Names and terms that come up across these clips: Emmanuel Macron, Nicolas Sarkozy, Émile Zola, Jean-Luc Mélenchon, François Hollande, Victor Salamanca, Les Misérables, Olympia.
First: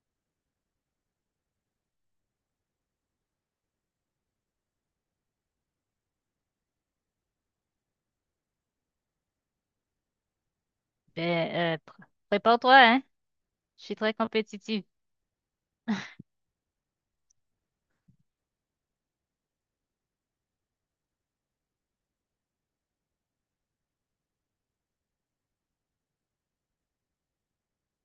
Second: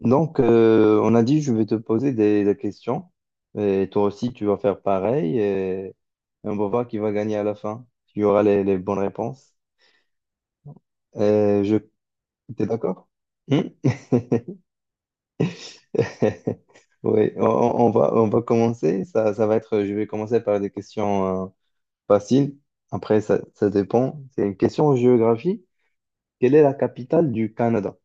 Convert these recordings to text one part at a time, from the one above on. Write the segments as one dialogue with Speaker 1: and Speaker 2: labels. Speaker 1: Donc, on a dit, je vais te poser des questions. Et toi aussi, tu vas faire pareil. Et on va voir qui va gagner à la fin. Tu auras les bonnes réponses. Euh, je,
Speaker 2: Ben,
Speaker 1: T'es
Speaker 2: prépare-toi, hein.
Speaker 1: d'accord? Hmm.
Speaker 2: Je suis très compétitive.
Speaker 1: Oui, on va commencer. Je vais commencer par des questions faciles. Après, ça dépend. C'est une question en géographie. Quelle est la capitale du Canada?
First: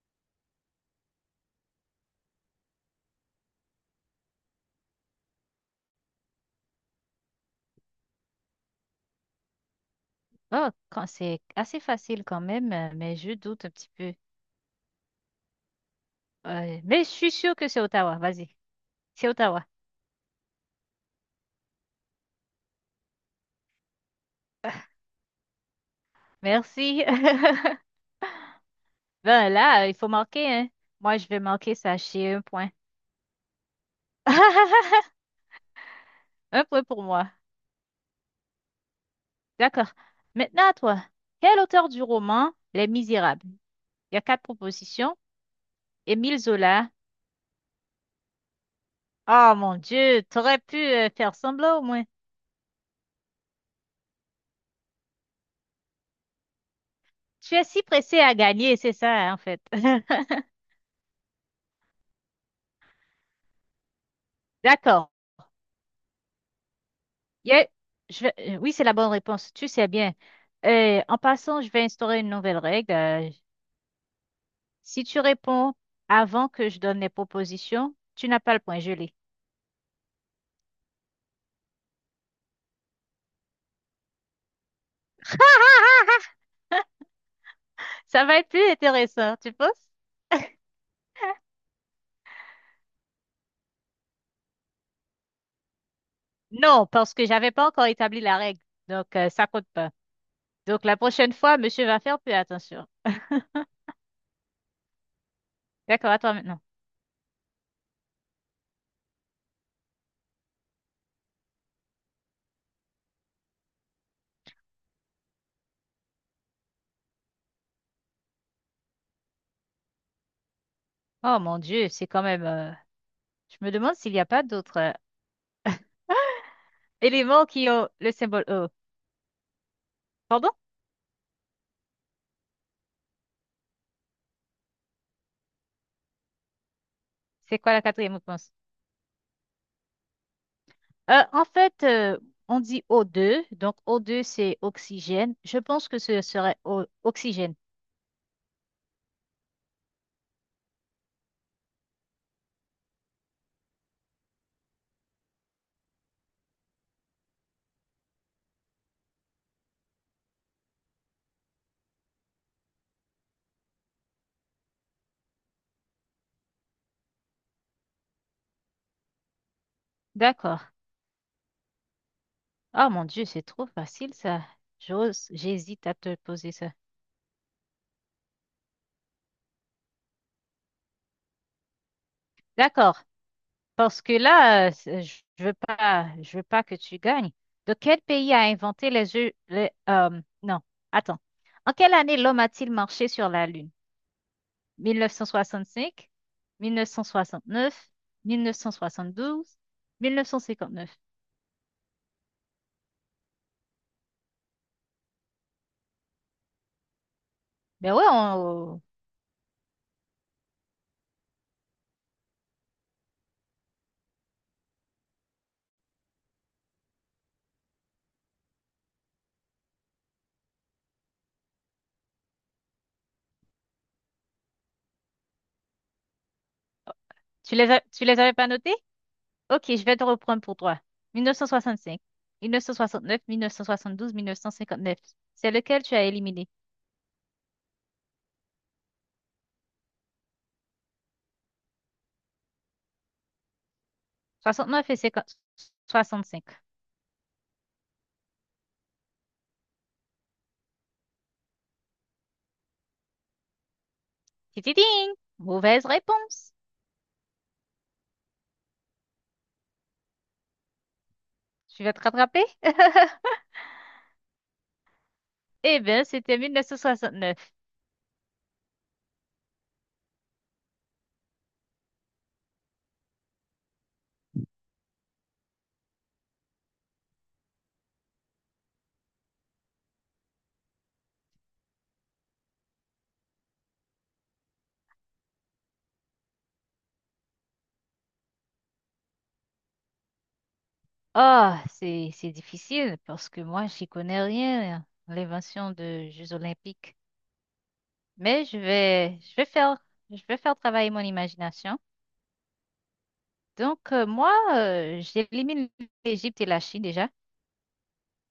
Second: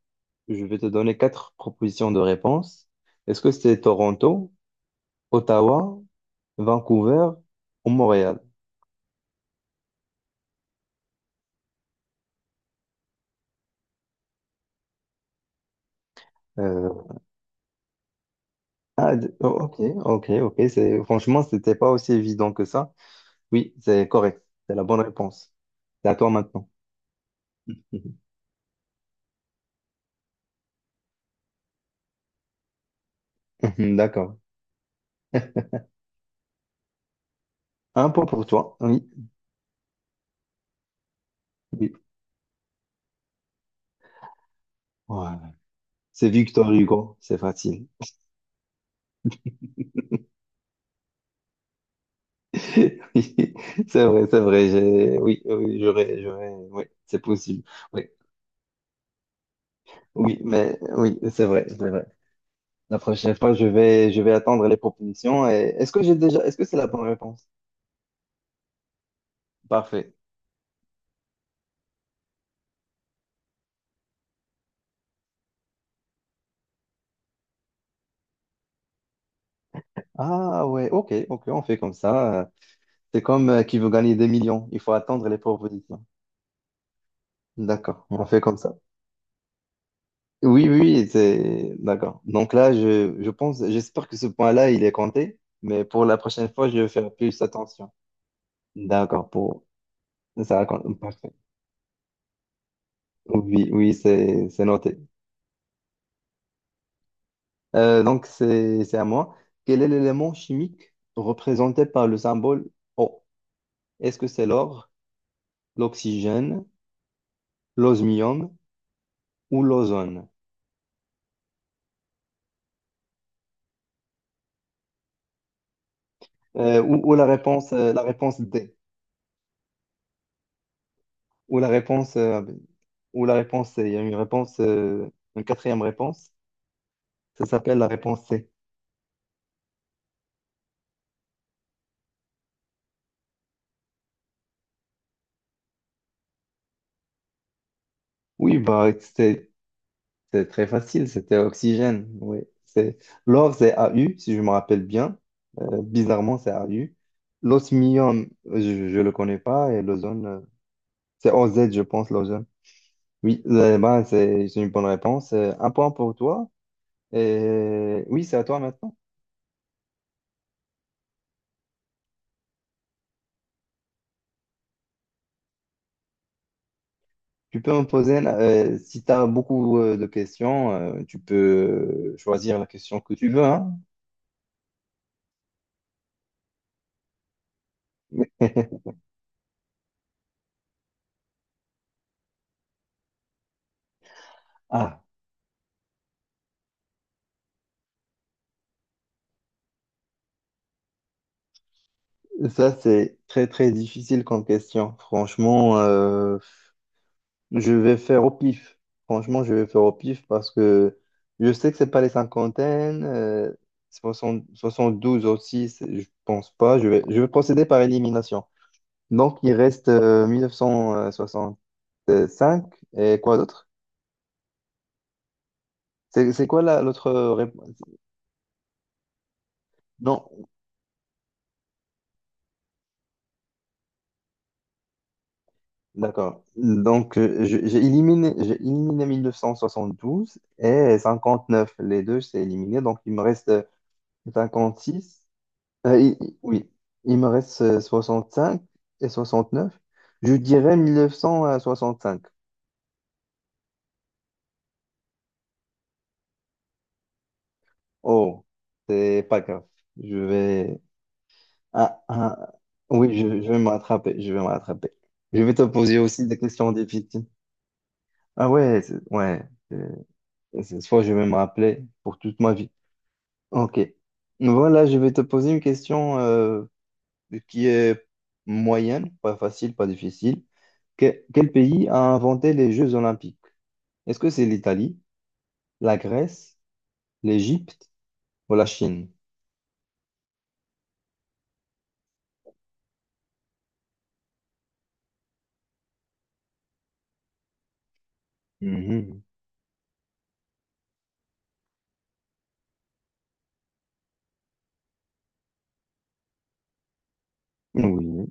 Speaker 1: Je vais te donner quatre propositions de réponses. Est-ce que c'est Toronto? Ottawa, Vancouver ou Montréal.
Speaker 2: Oh, quand c'est assez facile quand même, mais je doute un petit peu. Mais
Speaker 1: Euh,
Speaker 2: je suis sûre que c'est Ottawa. Vas-y. C'est Ottawa.
Speaker 1: ok, ok, ok. C'est, franchement, c'était pas aussi évident que ça. Oui, c'est correct. C'est la bonne réponse. C'est à toi maintenant.
Speaker 2: Merci. Ben là, il faut marquer, hein. Moi, je vais marquer ça chez un point.
Speaker 1: D'accord.
Speaker 2: Un point pour moi.
Speaker 1: Un point pour toi. Oui,
Speaker 2: D'accord. Maintenant à toi. Quel auteur
Speaker 1: oui.
Speaker 2: du roman Les Misérables? Il y a quatre propositions.
Speaker 1: Voilà. C'est
Speaker 2: Émile
Speaker 1: Victor
Speaker 2: Zola.
Speaker 1: Hugo. C'est facile.
Speaker 2: Oh mon Dieu, t'aurais pu faire semblant au moins.
Speaker 1: Oui, c'est vrai, c'est vrai. Oui, oui, j'aurais, oui, c'est
Speaker 2: Tu
Speaker 1: possible.
Speaker 2: es si
Speaker 1: Oui,
Speaker 2: pressé à gagner, c'est ça, hein, en fait.
Speaker 1: oui, mais oui, c'est vrai, c'est vrai. La prochaine fois, je vais attendre les
Speaker 2: D'accord.
Speaker 1: propositions. Et est-ce que c'est la bonne réponse?
Speaker 2: Il y a- je vais- Oui, c'est la bonne réponse. Tu sais bien.
Speaker 1: Parfait.
Speaker 2: En passant, je vais instaurer une nouvelle règle. Si tu réponds avant que je donne les propositions, tu n'as pas le point gelé.
Speaker 1: Ah ouais, ok, ok, on fait comme ça. C'est comme qui veut gagner des millions. Il faut attendre les propositions. D'accord, on
Speaker 2: Ça va
Speaker 1: fait
Speaker 2: être
Speaker 1: comme
Speaker 2: plus
Speaker 1: ça.
Speaker 2: intéressant, tu penses?
Speaker 1: Oui, oui, oui, c'est d'accord. Donc là, je pense, j'espère que ce point-là, il est compté, mais pour la prochaine fois, je
Speaker 2: Non,
Speaker 1: vais faire
Speaker 2: parce que
Speaker 1: plus
Speaker 2: j'avais pas encore
Speaker 1: attention.
Speaker 2: établi la règle. Donc,
Speaker 1: D'accord,
Speaker 2: ça
Speaker 1: pour
Speaker 2: compte pas.
Speaker 1: ça,
Speaker 2: Donc, la
Speaker 1: parfait.
Speaker 2: prochaine fois, monsieur va faire plus attention.
Speaker 1: Oui, oui, c'est noté.
Speaker 2: D'accord, à toi maintenant.
Speaker 1: Donc c'est à moi. Quel est l'élément chimique représenté par le symbole O? Est-ce que c'est l'or, l'oxygène, l'osmium ou l'ozone?
Speaker 2: Oh mon Dieu, c'est quand même. Je me demande s'il n'y a pas d'autres
Speaker 1: Ou
Speaker 2: éléments qui ont
Speaker 1: la
Speaker 2: le
Speaker 1: réponse
Speaker 2: symbole O.
Speaker 1: D.
Speaker 2: Pardon?
Speaker 1: Ou la réponse, euh, ou la réponse C. Il y a une quatrième réponse. Ça
Speaker 2: C'est quoi
Speaker 1: s'appelle
Speaker 2: la
Speaker 1: la
Speaker 2: quatrième
Speaker 1: réponse C.
Speaker 2: réponse? En fait, on dit O2, donc O2 c'est oxygène. Je pense que ce serait oxygène.
Speaker 1: Oui, bah, c'est très facile. C'était oxygène. Oui. C'est, L'or, c'est AU, si je me rappelle bien. Bizarrement, c'est AU. L'osmium, je le connais pas. Et l'ozone, c'est OZ, je pense, l'ozone. Oui, bah, c'est une bonne réponse. Un point pour toi. Et oui, c'est à toi maintenant.
Speaker 2: D'accord. Oh mon Dieu, c'est trop facile ça. J'ose, j'hésite à te poser ça.
Speaker 1: Tu peux me poser, si tu as beaucoup de questions, tu peux choisir la question
Speaker 2: D'accord.
Speaker 1: que tu veux, hein.
Speaker 2: Parce que là, je veux pas, je veux pas que tu gagnes. De quel pays a inventé les yeux, les, non, attends. En quelle année l'homme a-t-il marché sur la Lune?
Speaker 1: Ah,
Speaker 2: 1965, 1969, 1972, 1959.
Speaker 1: ça c'est très très difficile comme question. Franchement, je
Speaker 2: Ben
Speaker 1: vais
Speaker 2: ouais,
Speaker 1: faire au pif. Franchement, je vais faire au pif parce que je sais que c'est pas les cinquantaines, 72 aussi, je pense pas. Je vais procéder par élimination. Donc il reste cinq et quoi d'autre? C'est quoi l'autre réponse?
Speaker 2: tu les avais pas notés? Ok, je vais te
Speaker 1: Non,
Speaker 2: reprendre pour toi. 1965, 1969, 1972, 1959. C'est lequel tu as
Speaker 1: d'accord.
Speaker 2: éliminé?
Speaker 1: Donc, j'ai éliminé 12 et 59. Les deux, c'est éliminé. Donc, il me reste
Speaker 2: 69 et
Speaker 1: six.
Speaker 2: 50, 65.
Speaker 1: Oui, il me reste cinq et 69. Je dirais 1965.
Speaker 2: Tititing! Mauvaise réponse.
Speaker 1: Oh, c'est pas grave. Je vais.
Speaker 2: Tu vas te
Speaker 1: Ah,
Speaker 2: rattraper?
Speaker 1: ah, oui, je, je vais me rattraper. Je vais me rattraper. Je vais te
Speaker 2: Eh
Speaker 1: poser
Speaker 2: bien,
Speaker 1: aussi des
Speaker 2: c'était
Speaker 1: questions difficiles.
Speaker 2: 1969.
Speaker 1: Ah ouais, ouais. euh, Cette fois, je vais me rappeler pour toute ma vie. Ok. Voilà, je vais te poser une question qui est moyenne, pas facile, pas difficile. Quel pays a inventé les Jeux Olympiques? Est-ce que c'est l'Italie, la Grèce, l'Égypte ou la Chine?
Speaker 2: Ah, c'est difficile parce que moi, j'y connais rien, hein, l'invention de Jeux olympiques. Mais je vais
Speaker 1: Mhm.
Speaker 2: je vais faire je vais faire travailler mon imagination. Donc moi, j'élimine l'Égypte et la Chine déjà.
Speaker 1: Oui,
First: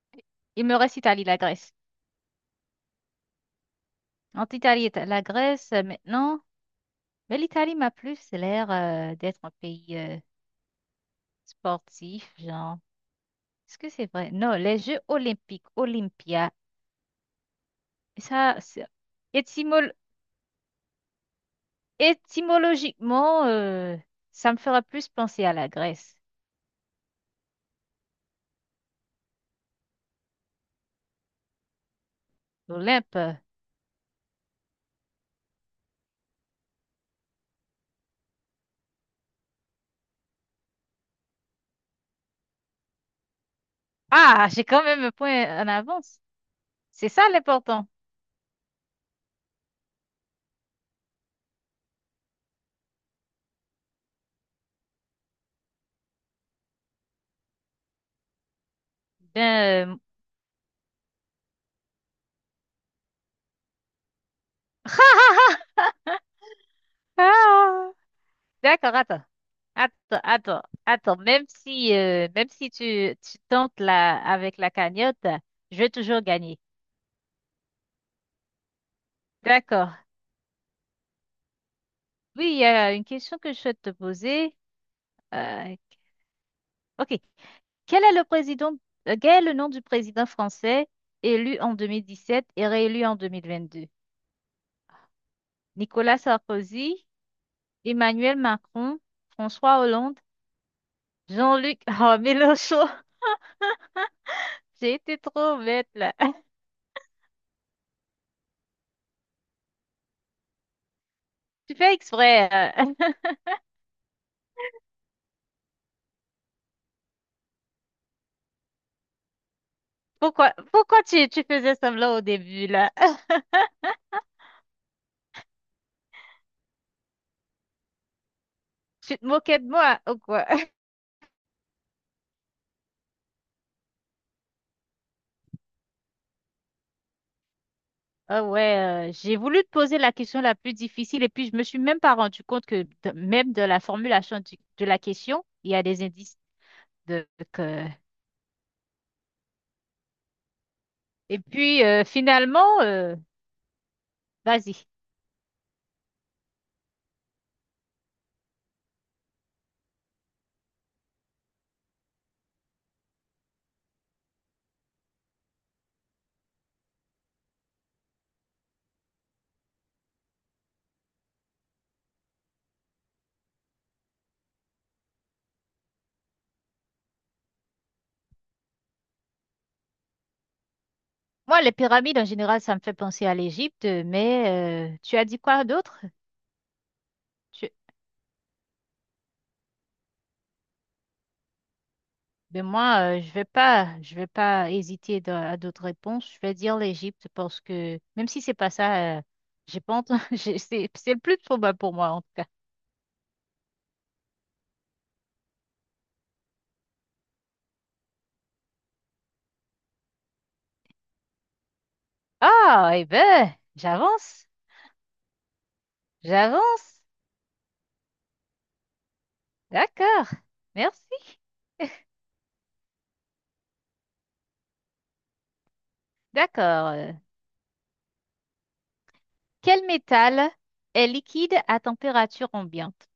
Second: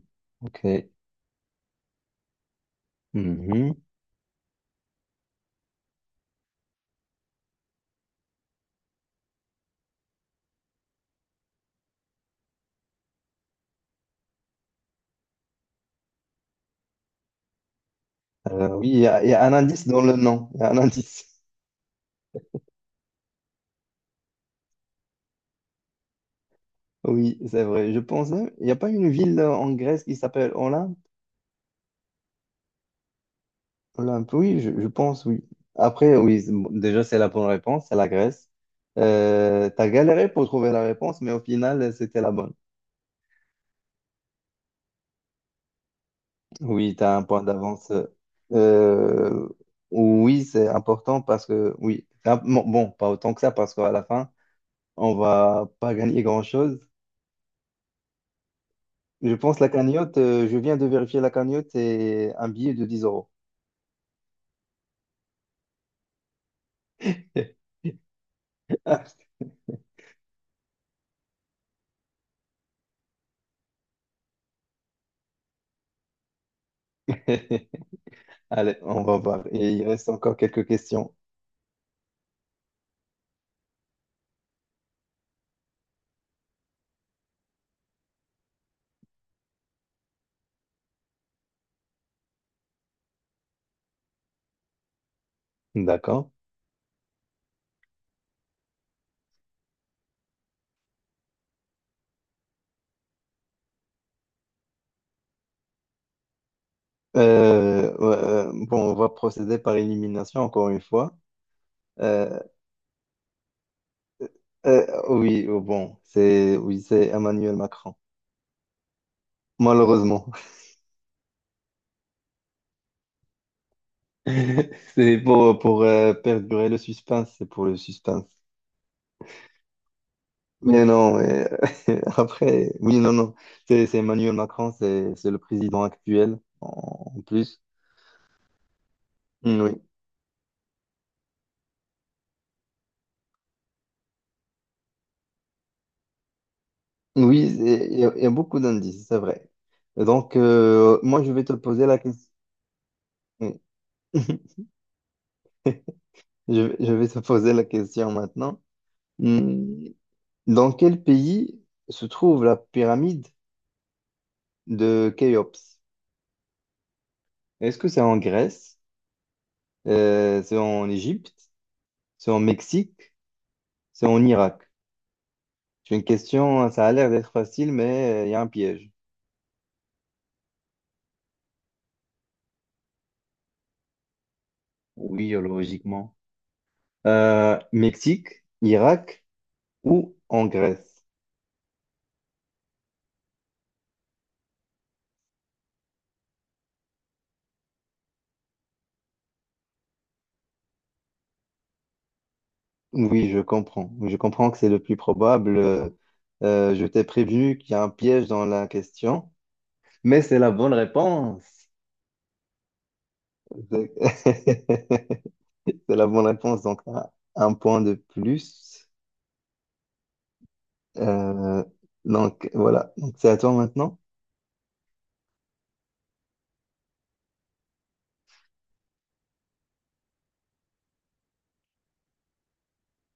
Speaker 2: Il me
Speaker 1: ok.
Speaker 2: reste Italie, la Grèce.
Speaker 1: Mhm.
Speaker 2: Entre Italie et la Grèce maintenant, mais l'Italie m'a plus l'air d'être un pays sportif, genre. Est-ce que c'est vrai? Non, les Jeux olympiques, Olympia, ça,
Speaker 1: Oui, il y a un indice
Speaker 2: étymologiquement
Speaker 1: dans le nom. Il y a un indice.
Speaker 2: Étymologiquement, ça me fera plus penser à la Grèce,
Speaker 1: Oui, c'est vrai. Je pense, il n'y a pas une ville en Grèce qui s'appelle Olympe?
Speaker 2: l'Olympe.
Speaker 1: Olympe, oui, je pense, oui. Après, oui, bon, déjà, c'est la bonne réponse, c'est la Grèce. T'as galéré pour trouver la réponse, mais au final, c'était la bonne.
Speaker 2: Ah, j'ai quand même un point en avance.
Speaker 1: Oui,
Speaker 2: C'est
Speaker 1: t'as un
Speaker 2: ça
Speaker 1: point
Speaker 2: l'important.
Speaker 1: d'avance. Euh, oui, c'est important parce que, oui, bon, bon, pas autant que ça, parce qu'à la fin, on va pas gagner grand-chose. Je
Speaker 2: Ben,
Speaker 1: pense la cagnotte, je viens de vérifier la cagnotte, c'est un billet de 10 euros.
Speaker 2: ah, d'accord, attends. Attends, attends, attends. Même si tu tentes là avec la cagnotte, je vais toujours gagner.
Speaker 1: Allez, on va voir. Et il
Speaker 2: D'accord.
Speaker 1: reste encore quelques questions.
Speaker 2: Oui, il y a une question que je souhaite te poser. Euh, ok. Quel est le président, quel est le nom du président français élu en 2017 et réélu en 2022? Nicolas
Speaker 1: D'accord.
Speaker 2: Sarkozy, Emmanuel Macron, François Hollande, Jean-Luc oh, Mélenchon. J'ai été trop bête là.
Speaker 1: Ouais, bon, on va procéder par élimination encore une fois.
Speaker 2: Tu fais
Speaker 1: Euh,
Speaker 2: exprès, hein.
Speaker 1: oui, oh, bon, c'est oui, c'est Emmanuel Macron. Malheureusement,
Speaker 2: Pourquoi tu faisais semblant au début là?
Speaker 1: c'est pour perdurer le suspense, c'est pour le suspense.
Speaker 2: Tu te moquais de moi ou quoi?
Speaker 1: Mais non, mais après, oui, non, non. C'est Emmanuel Macron, c'est le président actuel en plus.
Speaker 2: Ah ouais, j'ai
Speaker 1: Mm,
Speaker 2: voulu te
Speaker 1: oui,
Speaker 2: poser la question la plus difficile et puis je me suis même pas rendu compte que même de la formulation de la question, il y a des indices. Donc,
Speaker 1: oui,
Speaker 2: euh,
Speaker 1: il y a beaucoup d'indices, c'est vrai. Et donc, moi, je
Speaker 2: et
Speaker 1: vais te
Speaker 2: puis
Speaker 1: poser la question.
Speaker 2: finalement, vas-y.
Speaker 1: Je vais te poser la question maintenant. Mm, Dans quel pays se trouve la pyramide de Khéops? Est-ce que c'est en Grèce? C'est en Égypte? C'est en Mexique? C'est en Irak? J'ai une question, hein, ça a l'air d'être facile, mais il y a un piège.
Speaker 2: Moi, les pyramides en général, ça me fait penser à l'Égypte, mais tu as
Speaker 1: Oui,
Speaker 2: dit quoi d'autre?
Speaker 1: logiquement.
Speaker 2: Tu.
Speaker 1: Mexique, Irak ou en Grèce?
Speaker 2: Ben moi, je vais pas hésiter à d'autres réponses. Je vais dire l'Égypte parce que même si c'est pas ça, j'ai pas entendu. C'est le plus probable pour moi en tout cas.
Speaker 1: Oui, je comprends. Je comprends que c'est le plus probable. Je t'ai prévenu qu'il y a un piège dans la question, mais c'est la bonne réponse.
Speaker 2: Ah, eh ben,
Speaker 1: C'est
Speaker 2: j'avance,
Speaker 1: c'est la bonne réponse, donc
Speaker 2: j'avance.
Speaker 1: un point de plus.
Speaker 2: D'accord. Merci.
Speaker 1: Euh, donc voilà, donc c'est à toi maintenant.
Speaker 2: D'accord. Quel métal est liquide à température ambiante?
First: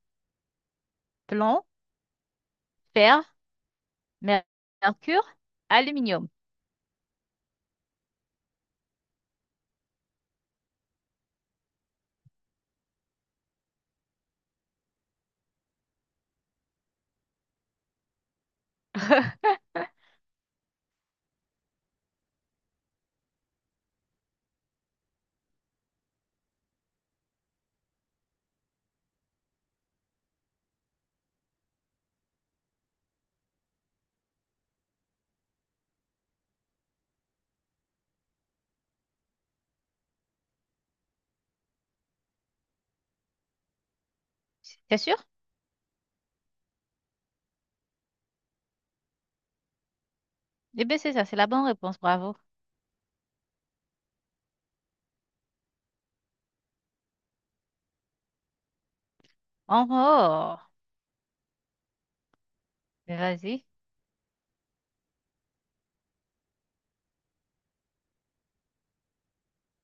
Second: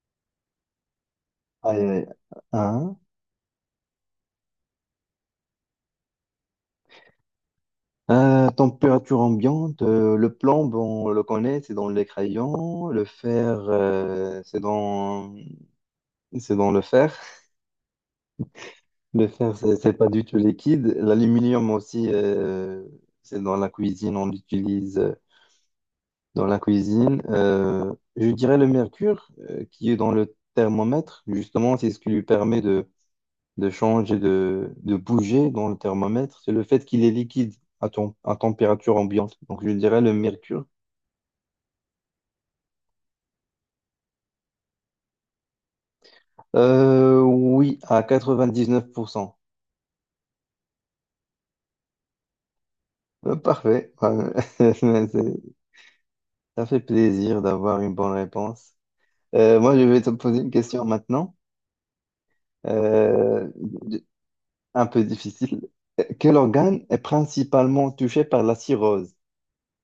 Speaker 2: Plomb,
Speaker 1: Aïe, aïe, aïe.
Speaker 2: fer, mer- mercure, aluminium.
Speaker 1: Température ambiante, le plomb, bon, on le connaît, c'est dans les crayons. Le fer, c'est dans le fer. Le fer, c'est pas du tout liquide. L'aluminium aussi, c'est dans la cuisine, on l'utilise dans la cuisine. Je dirais le mercure, qui est dans le thermomètre, justement, c'est ce qui lui permet de changer, de bouger dans le thermomètre. C'est le fait qu'il est liquide à température ambiante. Donc, je dirais le mercure.
Speaker 2: C'est sûr?
Speaker 1: Oui, à 99%.
Speaker 2: Eh bien, c'est ça, c'est la bonne réponse, bravo.
Speaker 1: Parfait. C'est- Ça fait plaisir d'avoir une bonne réponse. Moi, je
Speaker 2: Oh,
Speaker 1: vais te poser une
Speaker 2: oh,
Speaker 1: question maintenant,
Speaker 2: mais
Speaker 1: euh,
Speaker 2: vas-y.
Speaker 1: d- un peu difficile. Quel organe est principalement touché par la cirrhose?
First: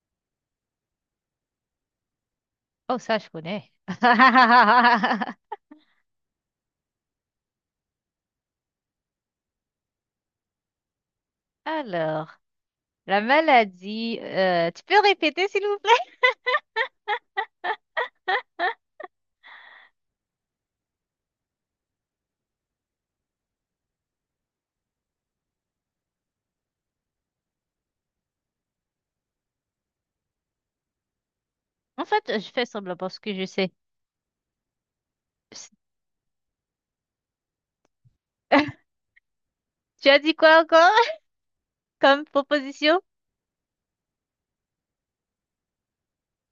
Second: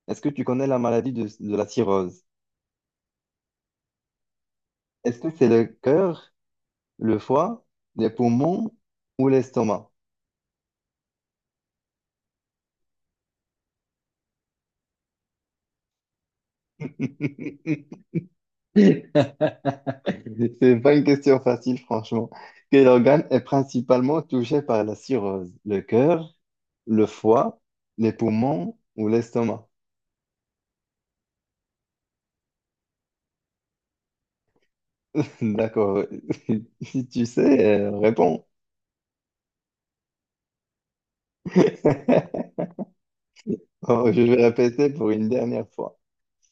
Speaker 1: Est-ce que tu connais la maladie de la cirrhose?
Speaker 2: Oh, ça, je connais.
Speaker 1: Est-ce que c'est le cœur, le foie, les poumons ou l'estomac?
Speaker 2: Alors, la maladie, tu peux répéter, s'il vous plaît?
Speaker 1: C'est pas une question facile, franchement. Quel organe est principalement touché par la cirrhose? Le cœur, le foie, les poumons ou l'estomac?
Speaker 2: En fait, je fais semblant parce que je sais. Psst,
Speaker 1: D'accord. Si tu sais, réponds.
Speaker 2: tu as dit quoi encore comme proposition?
Speaker 1: Oh, je vais répéter pour une dernière fois.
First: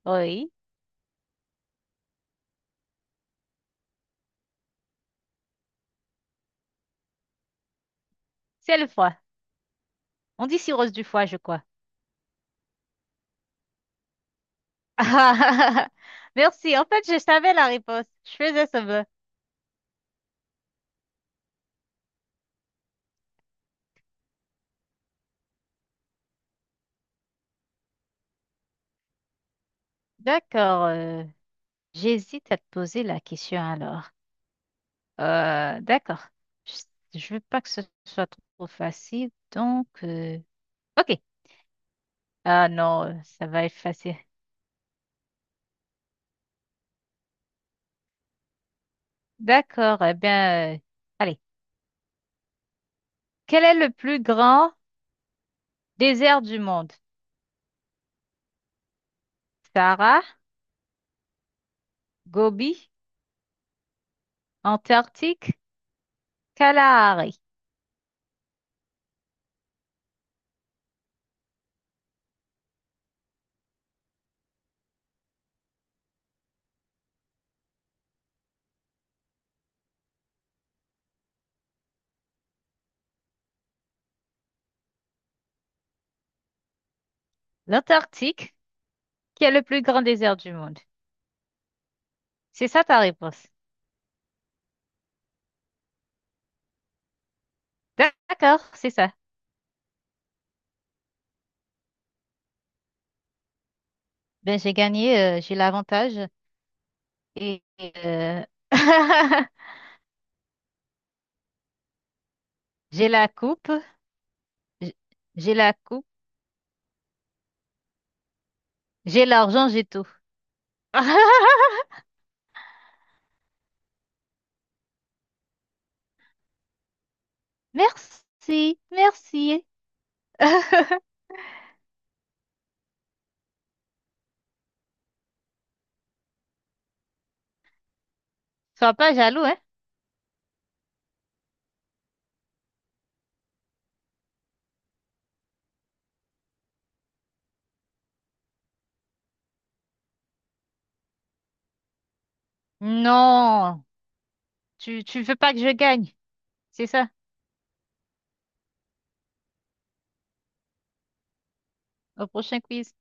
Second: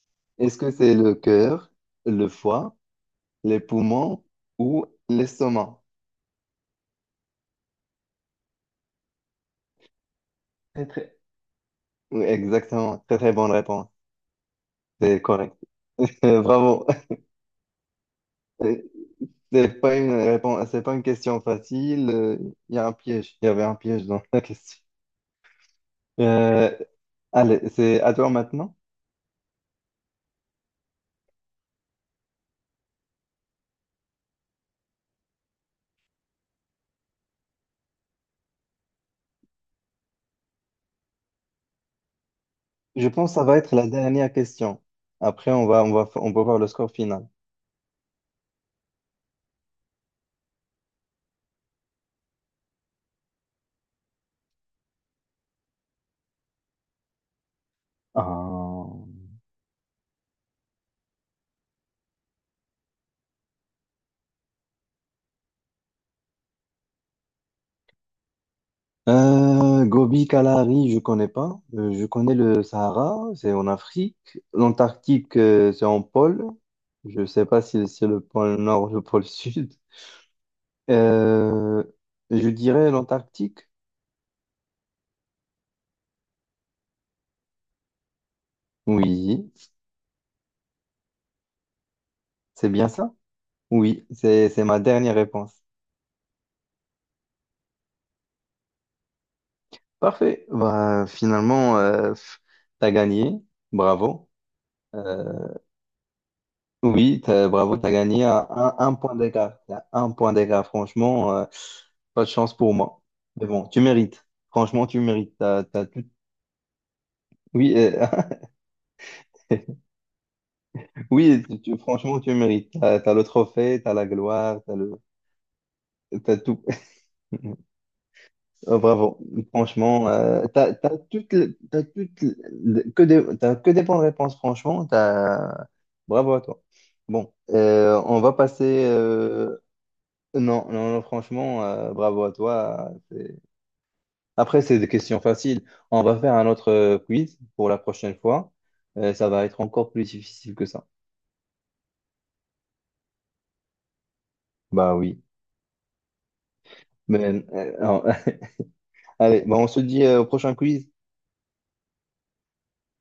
Speaker 2: Oui,
Speaker 1: Est-ce que c'est le cœur, le foie, les poumons ou l'estomac?
Speaker 2: c'est le foie. On dit
Speaker 1: Très,
Speaker 2: cirrhose du
Speaker 1: très-
Speaker 2: foie, je crois.
Speaker 1: Oui, exactement. Très, très bonne réponse. C'est correct.
Speaker 2: Merci. En
Speaker 1: Bravo.
Speaker 2: fait, je savais la réponse. Je faisais semblant.
Speaker 1: C'est pas une réponse, c'est pas une question facile. Il y a un piège. Il y avait un piège dans la question. Euh, Allez, c'est à toi maintenant.
Speaker 2: D'accord. J'hésite à te poser la question alors. D'accord. Je veux pas que ce soit trop facile, donc ok. Ah non,
Speaker 1: Je pense que ça
Speaker 2: ça
Speaker 1: va
Speaker 2: va
Speaker 1: être
Speaker 2: être
Speaker 1: la
Speaker 2: facile.
Speaker 1: dernière question. Après, on va voir le score final.
Speaker 2: D'accord. Eh bien, allez. Quel est le plus grand désert du monde?
Speaker 1: Ah.
Speaker 2: Sahara, Gobi, Antarctique, Kalahari.
Speaker 1: Gobi, Kalahari, je connais pas. Je connais le Sahara, c'est en Afrique. L'Antarctique, c'est en pôle. Je sais pas si c'est le pôle Nord ou le pôle Sud. Euh, je dirais l'Antarctique.
Speaker 2: L'Antarctique, qui
Speaker 1: Oui,
Speaker 2: est le plus grand désert du monde? C'est
Speaker 1: c'est
Speaker 2: ça
Speaker 1: bien
Speaker 2: ta
Speaker 1: ça.
Speaker 2: réponse.
Speaker 1: Oui, c'est ma dernière réponse.
Speaker 2: D'accord, c'est ça.
Speaker 1: Parfait. Bah, finalement, t'as gagné. Bravo.
Speaker 2: Ben j'ai gagné,
Speaker 1: Euh,
Speaker 2: j'ai l'avantage
Speaker 1: Oui,
Speaker 2: et
Speaker 1: bravo, tu as
Speaker 2: et,
Speaker 1: gagné
Speaker 2: euh,
Speaker 1: à un point d'écart. Il y a un point d'écart, franchement, pas de chance pour moi.
Speaker 2: J'ai la
Speaker 1: Mais bon,
Speaker 2: coupe,
Speaker 1: tu mérites. Franchement,
Speaker 2: j-
Speaker 1: tu mérites.
Speaker 2: j'ai
Speaker 1: T'as-
Speaker 2: la
Speaker 1: t'as tout.
Speaker 2: coupe,
Speaker 1: Oui,
Speaker 2: j'ai l'argent, j'ai tout.
Speaker 1: oui, franchement, tu mérites. Tu as le trophée, tu as la gloire, t'as tout. Oh,
Speaker 2: Merci,
Speaker 1: bravo,
Speaker 2: merci.
Speaker 1: franchement, t'as que des bonnes réponses, franchement, bravo à toi. Bon, on va passer,
Speaker 2: Sois pas jaloux, hein?
Speaker 1: non, non, non, franchement, bravo à toi. Après, c'est des questions faciles. On va faire un autre quiz pour la prochaine fois. Ça va être encore plus difficile que ça.
Speaker 2: Non,
Speaker 1: Bah
Speaker 2: tu,
Speaker 1: oui.
Speaker 2: tu veux pas que je gagne, c'est ça,
Speaker 1: Mais, non. Allez, bah, on se dit au prochain quiz.
Speaker 2: au prochain quiz.